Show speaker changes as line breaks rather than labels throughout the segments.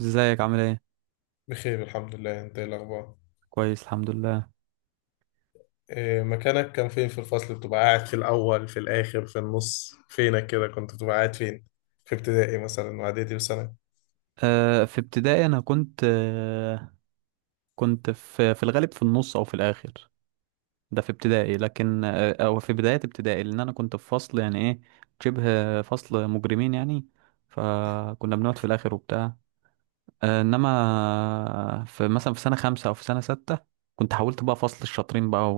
ازيك عامل ايه؟
بخير الحمد لله، انت ايه الاخبار؟
كويس الحمد لله.
إيه مكانك؟ كان فين في الفصل؟ بتبقى قاعد في الاول، في الاخر، في النص؟ فينك كده؟ كنت بتبقى قاعد فين في ابتدائي مثلا واعدادي وثانوي؟
في ابتدائي انا كنت في الغالب في النص او في الاخر. ده في ابتدائي، لكن او في بداية ابتدائي، لان انا كنت في فصل يعني ايه، شبه فصل مجرمين يعني، فكنا بنقعد في الاخر وبتاع. انما مثلا في سنة 5 او في سنة 6، كنت حاولت بقى فصل الشاطرين بقى،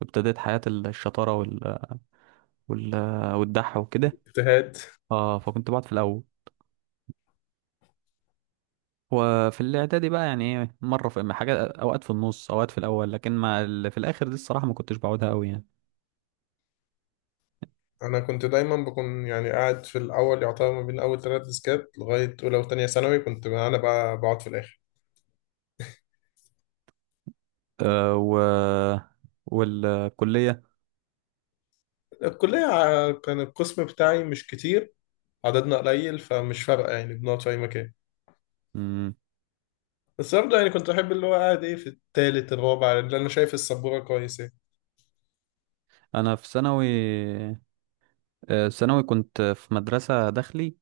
وابتديت حياة الشطارة وال والدح وكده.
اجتهاد.
اه فكنت بقعد في الاول. وفي الاعدادي بقى، يعني ايه، مره في حاجات، اوقات في النص، اوقات في الاول، لكن ما ال- في الاخر دي الصراحه ما كنتش بعودها قوي يعني.
انا كنت دايما بكون يعني قاعد في الاول، يعتبر ما بين اول 3 ديسكات، لغايه اولى وثانيه ثانوي كنت انا بقى بقعد في الاخر.
أه و والكليه
الكلية كان القسم بتاعي مش كتير، عددنا قليل فمش فارقة يعني، بنقعد في أي مكان.
مم.
بس برضه يعني كنت أحب اللي هو قاعد إيه في التالت الرابع، اللي أنا شايف السبورة كويس إيه.
انا في ثانوي، ثانوي كنت في مدرسه داخلي،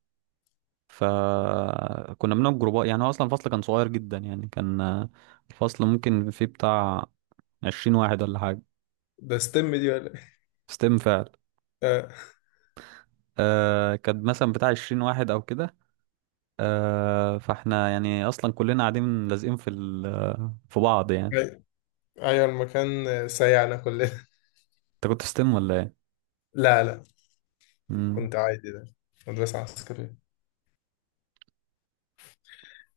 فكنا بنقعد جروبات. يعني هو اصلا الفصل كان صغير جدا، يعني كان آه، الفصل ممكن فيه بتاع 20 واحد ولا حاجه.
ده ستيم دي ولا إيه؟
ستيم فعلا.
آه،
كان مثلا بتاع 20 واحد او كده. فاحنا يعني اصلا كلنا قاعدين لازقين في بعض يعني.
أي- أيوة، المكان سيعنا كلنا.
انت كنت في ستيم ولا ايه؟
لا، لا،
مم.
كنت عادي ده، مدرسة عسكرية.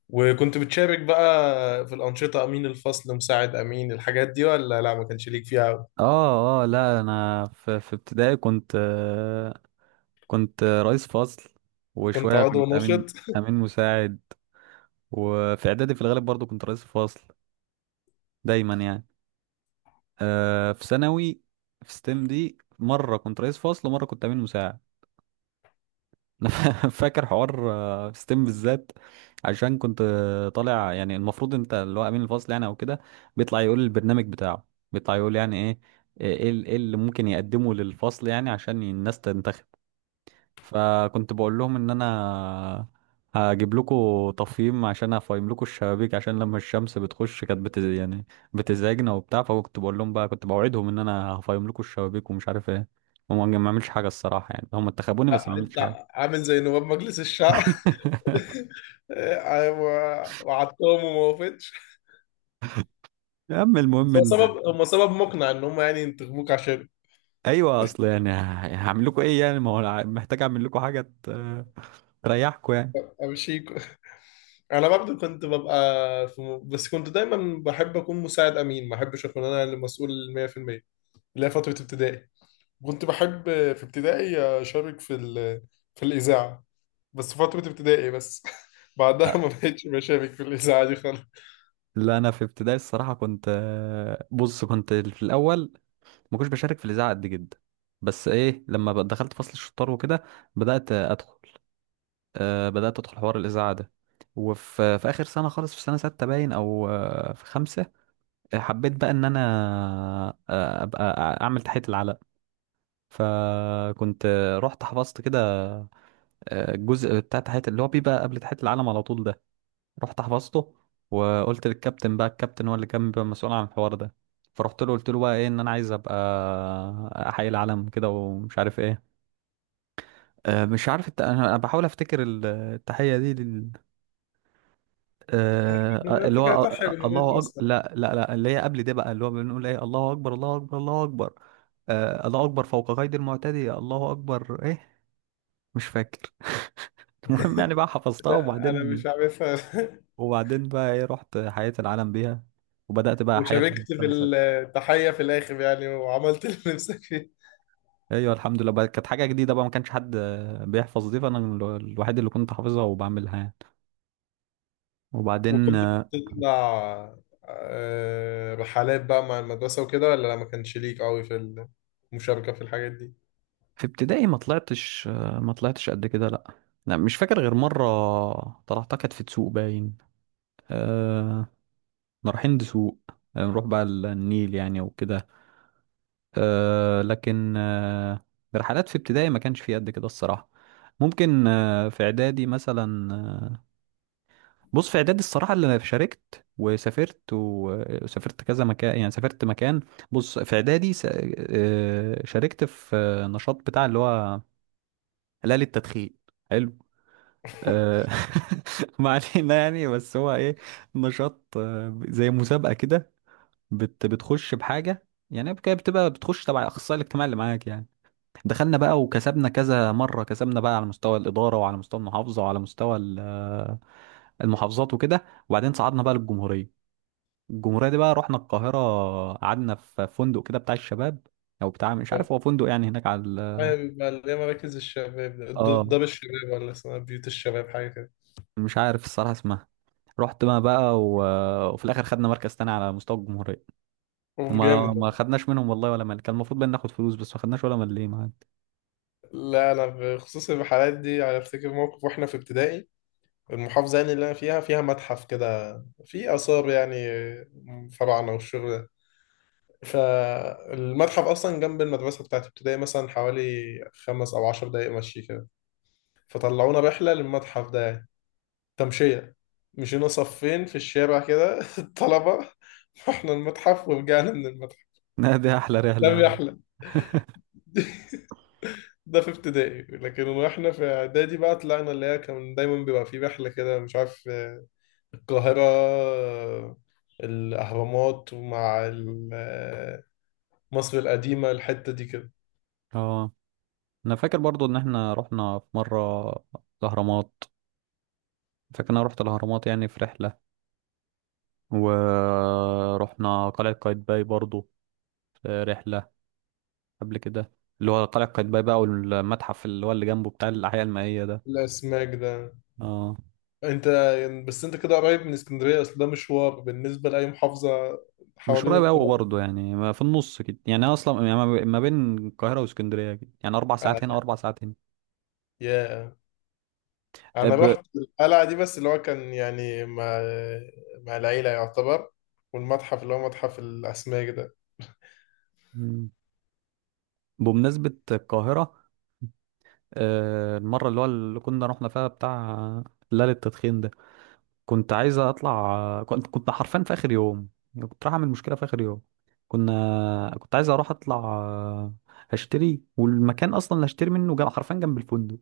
وكنت بتشارك بقى في الأنشطة، أمين الفصل، مساعد أمين، الحاجات دي ولا لا، ما كانش ليك فيها أوي؟
اه اه، لا انا في ابتدائي كنت رئيس فصل،
كنت
وشويه
عضو
كنت امين
ناشط.
امين مساعد. وفي اعدادي في الغالب برضو كنت رئيس فصل دايما يعني. في ثانوي، في ستيم، دي مره كنت رئيس فصل ومره كنت امين مساعد. انا فاكر حوار ستيم بالذات، عشان كنت آه، طالع، يعني المفروض انت اللي هو امين الفصل يعني او كده، بيطلع يقول البرنامج بتاعه، بيطلع يقول يعني إيه اللي ممكن يقدمه للفصل، يعني عشان الناس تنتخب. فكنت بقول لهم ان انا هجيب لكم تفهيم، عشان افهم لكم الشبابيك، عشان لما الشمس بتخش كانت بت يعني بتزعجنا وبتاع. فكنت بقول لهم بقى، كنت بوعدهم ان انا هفهم لكم الشبابيك ومش عارف ايه. هم ما عملش حاجه الصراحه يعني، هم انتخبوني بس ما
آه، أنت
عملتش حاجه.
عامل زي نواب مجلس الشعب. أيوة، وعدتهم وما وافقتش.
يا عم المهم
بس هو
ان
سبب، هم سبب مقنع ان هم يعني ينتخبوك عشان
ايوه، اصل يعني هعمل لكم ايه يعني؟ ما هو أنا محتاج اعمل لكم حاجه تريحكم يعني.
امشيك. انا برضه كنت ببقى في بس كنت دايما بحب اكون مساعد امين، ما احبش اكون انا اللي مسؤول 100%، اللي هي فتره ابتدائي. كنت بحب في ابتدائي اشارك في في الاذاعه، بس فتره ابتدائي بس. بعدها ما بقتش بشارك في الاذاعه دي خالص.
لا انا في ابتدائي الصراحه كنت آه، بص، كنت في الاول ما كنتش بشارك في الاذاعه قد جدا. بس ايه، لما بقى دخلت فصل الشطار وكده، بدات ادخل بدات ادخل حوار الاذاعه ده. في اخر سنه خالص، في سنه 6 باين، او في خمسه، حبيت بقى ان انا ابقى اعمل تحيه العلم. فكنت رحت حفظت كده الجزء بتاع تحية اللي هو بيبقى قبل تحية العلم على طول ده، رحت حفظته. وقلت للكابتن بقى، الكابتن هو اللي كان بيبقى مسؤول عن الحوار ده، فرحت له قلت له بقى ايه، ان انا عايز ابقى احيي العلم كده ومش عارف ايه. مش عارف انا بحاول افتكر التحية دي.
أنا
اللي هو
فكرتها حلوه بيت
الله أكبر،
مصر.
لا لا لا، اللي هي قبل ده بقى، اللي هو بنقول ايه، الله اكبر، الله اكبر، الله اكبر. الله اكبر فوق قيد المعتدي، الله اكبر، ايه، مش فاكر. المهم يعني بقى حفظتها،
لا، انا
وبعدين
مش عارفها.
وبعدين بقى ايه رحت حياة العالم بيها، وبدأت بقى احيي العالم
وشاركت في
سنة ستة.
التحية في الآخر يعني، وعملت اللي نفسك فيه.
ايوه الحمد لله بقى، كانت حاجة جديدة بقى، ما كانش حد بيحفظ دي، فانا الوحيد اللي كنت حافظها وبعملها يعني. وبعدين
وكنت
آه،
بتطلع رحلات بقى مع المدرسة وكده، ولا لا، ما كانش ليك قوي في المشاركة في الحاجات دي؟
في ابتدائي ما طلعتش قد كده، لا. لا، مش فاكر غير مرة طلعتها، كانت في تسوق باين. أه كنا رايحين دسوق، نروح بقى النيل يعني وكده. لكن رحلات في ابتدائي ما كانش في قد كده الصراحة. ممكن في اعدادي مثلا. بص في اعدادي الصراحه، اللي انا شاركت وسافرت وسافرت كذا مكان، يعني سافرت مكان. بص في اعدادي شاركت في نشاط بتاع اللي هو هلال التدخين. حلو. آه، ما علينا يعني، بس هو ايه، نشاط زي مسابقه كده، بتخش بحاجه يعني كده، بتبقى بتخش تبع الاخصائي الاجتماعي اللي معاك يعني. دخلنا بقى وكسبنا كذا مره، كسبنا بقى على مستوى الاداره، وعلى مستوى المحافظه، وعلى مستوى المحافظات وكده. وبعدين صعدنا بقى للجمهوريه. الجمهورية دي بقى رحنا القاهرة، قعدنا في فندق كده بتاع الشباب، أو بتاع مش
لا.
عارف هو فندق يعني، هناك على
أيوة، بيبقى اللي هي مراكز الشباب،
اه
دار الشباب، ولا اسمها بيوت الشباب حاجة كده.
مش عارف الصراحة اسمها. رحت ما بقى وفي الآخر خدنا مركز تاني على مستوى الجمهورية. وما
وجامد
ما
والله.
خدناش منهم والله ولا مال. كان المفروض بقى ناخد فلوس، بس ما خدناش ولا مال معانا.
لا، أنا بخصوص الرحلات دي أنا أفتكر موقف وإحنا في ابتدائي، المحافظة يعني اللي أنا فيها فيها متحف كده، فيه آثار يعني، فراعنة والشغل. فالمتحف اصلا جنب المدرسه بتاعت ابتدائي مثلا، حوالي 5 او 10 دقايق مشي كده. فطلعونا رحله للمتحف ده يعني، تمشيه، مشينا صفين في الشارع كده. الطلبه رحنا المتحف ورجعنا من المتحف.
لا، دي أحلى
ده
رحلة يا عم.
الرحله. ده في ابتدائي، لكن واحنا في اعدادي بقى طلعنا، اللي هي كان دايما بيبقى في رحله كده، مش عارف القاهره، الاهرامات ومع مصر القديمه، الحته دي كده.
اه، أنا فاكر برضو إن إحنا رحنا في مرة الأهرامات، فاكر إن أنا رحت الأهرامات يعني في رحلة، ورحنا قلعة قايتباي برضو في رحلة قبل كده، اللي هو قلعة قايتباي بقى والمتحف اللي هو اللي جنبه بتاع الأحياء المائية ده.
الاسماك ده.
اه.
انت يعني، بس انت كده قريب من اسكندريه، اصل ده مشوار بالنسبه لاي محافظه
مش
حوالين
قريب أوي
القاهره.
برضه يعني، ما في النص كده يعني، أنا أصلا يعني ما بين القاهرة واسكندرية كده يعني أربع
انا
ساعات هنا، 4 ساعات هنا.
يا
أه،
انا
ب...
رحت القلعه دي، بس اللي هو كان يعني مع العيله يعتبر، والمتحف اللي هو متحف الاسماك ده.
مم. بمناسبة القاهرة، المرة اللي كنا رحنا فيها بتاع ليلة التدخين ده، كنت عايز أطلع. كنت حرفيا في آخر يوم، يعني كنت رايح أعمل مشكلة في آخر يوم. كنت عايز أروح أطلع هشتري. والمكان اصلا اللي هشتري منه جنب، حرفيا جنب الفندق.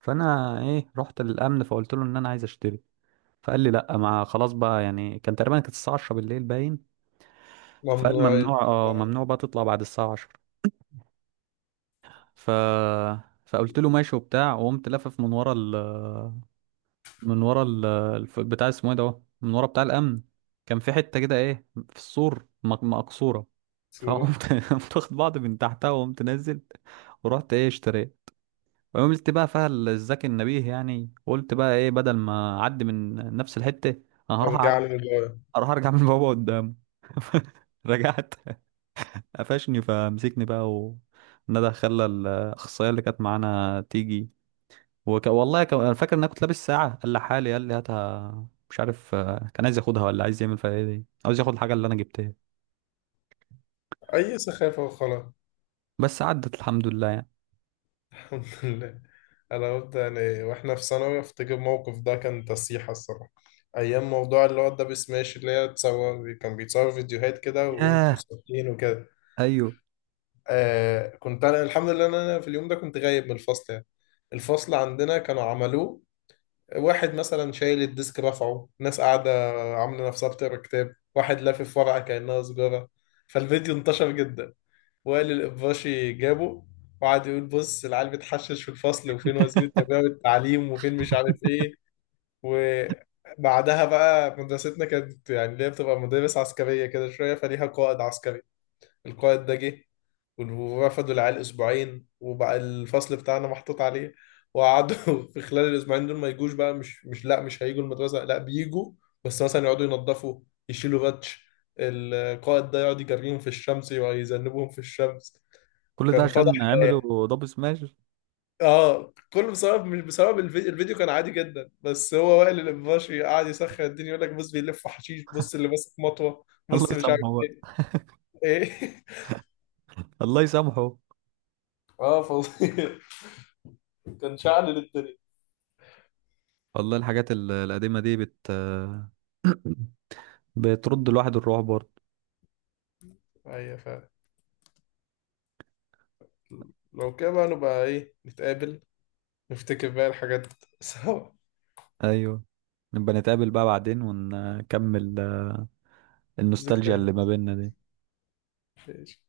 فانا ايه، رحت للامن فقلت له ان انا عايز اشتري. فقال لي لا، ما خلاص بقى، يعني كان تقريبا كانت الساعه 10 بالليل باين. فقال
ممنوع
ممنوع، اه
يطلع
ممنوع بقى تطلع بعد الساعه 10. ف فقلت له ماشي وبتاع، وقمت لافف من ورا من ورا بتاع اسمه ايه ده، اهو، من ورا بتاع الامن. كان في حته كده ايه، في السور، مقصوره،
صوره.
فقمت قمت واخد بعض من تحتها، وقمت نازل، ورحت ايه اشتريت. وعملت بقى فيها الذكي النبيه يعني، قلت بقى ايه بدل ما اعدي من نفس الحته، انا هروح
ارجع
اعدي،
لي للغايه
اروح ارجع من بابا قدام. رجعت، قفشني، فمسكني بقى وندى، خلى الاخصائيه اللي كانت معانا تيجي. والله انا فاكر ان انا كنت لابس ساعه، قال لي حالي، قال لي هاتها. مش عارف كان عايز ياخدها ولا عايز يعمل فيها ايه، دي عاوز ياخد الحاجه اللي انا جبتها.
اي سخافه وخلاص.
بس عدت الحمد لله يعني.
الحمد لله. انا قلت يعني واحنا في ثانوي افتكر موقف، ده كان تصيحه الصراحه، ايام موضوع اللي هو الدبل سماش، اللي هي تصور، كان بيتصور فيديوهات كده وانتوا
ياه،
ساكتين وكده.
ايوه.
آه، كنت انا الحمد لله ان انا في اليوم ده كنت غايب من الفصل يعني. الفصل عندنا كانوا عملوه، واحد مثلا شايل الديسك رفعه، ناس قاعده عامله نفسها بتقرا كتاب، واحد لافف ورقه كانها سجاره. فالفيديو انتشر جدا. وائل القباشي جابه وقعد يقول، بص العيال بتحشش في الفصل، وفين وزير التربيه والتعليم، وفين مش عارف ايه. وبعدها بقى مدرستنا كانت يعني اللي هي بتبقى مدارس عسكريه كده شويه، فليها قائد عسكري. القائد ده جه، ورفضوا العيال اسبوعين، وبقى الفصل بتاعنا محطوط عليه. وقعدوا في خلال الاسبوعين دول ما يجوش بقى، مش مش لا مش هيجوا المدرسه، لا، بيجوا بس مثلا يقعدوا ينظفوا يشيلوا باتش، القائد ده يقعد يجريهم في الشمس ويذنبهم في الشمس.
كل ده
كان فضح
عشان
الآية.
عملوا دبل سماش.
اه، كله بسبب، مش بسبب الفيديو، الفيديو كان عادي جدا، بس هو وائل الابواشي قاعد يسخن الدنيا يقول لك بص بيلف حشيش، بص اللي ماسك مطوه،
الله
بص مش عارف
يسامحه بقى.
ايه.
الله يسامحه.
اه فظيع، كان شعل للدنيا.
والله الحاجات القديمة دي بترد الواحد الروح برضه.
ايوه فعلا. لو كده بقى نبقى ايه نتقابل، نفتكر بقى الحاجات سوا.
ايوه، نبقى نتقابل بقى بعدين ونكمل النوستالجيا
ذكريات.
اللي ما بيننا دي.
ماشي.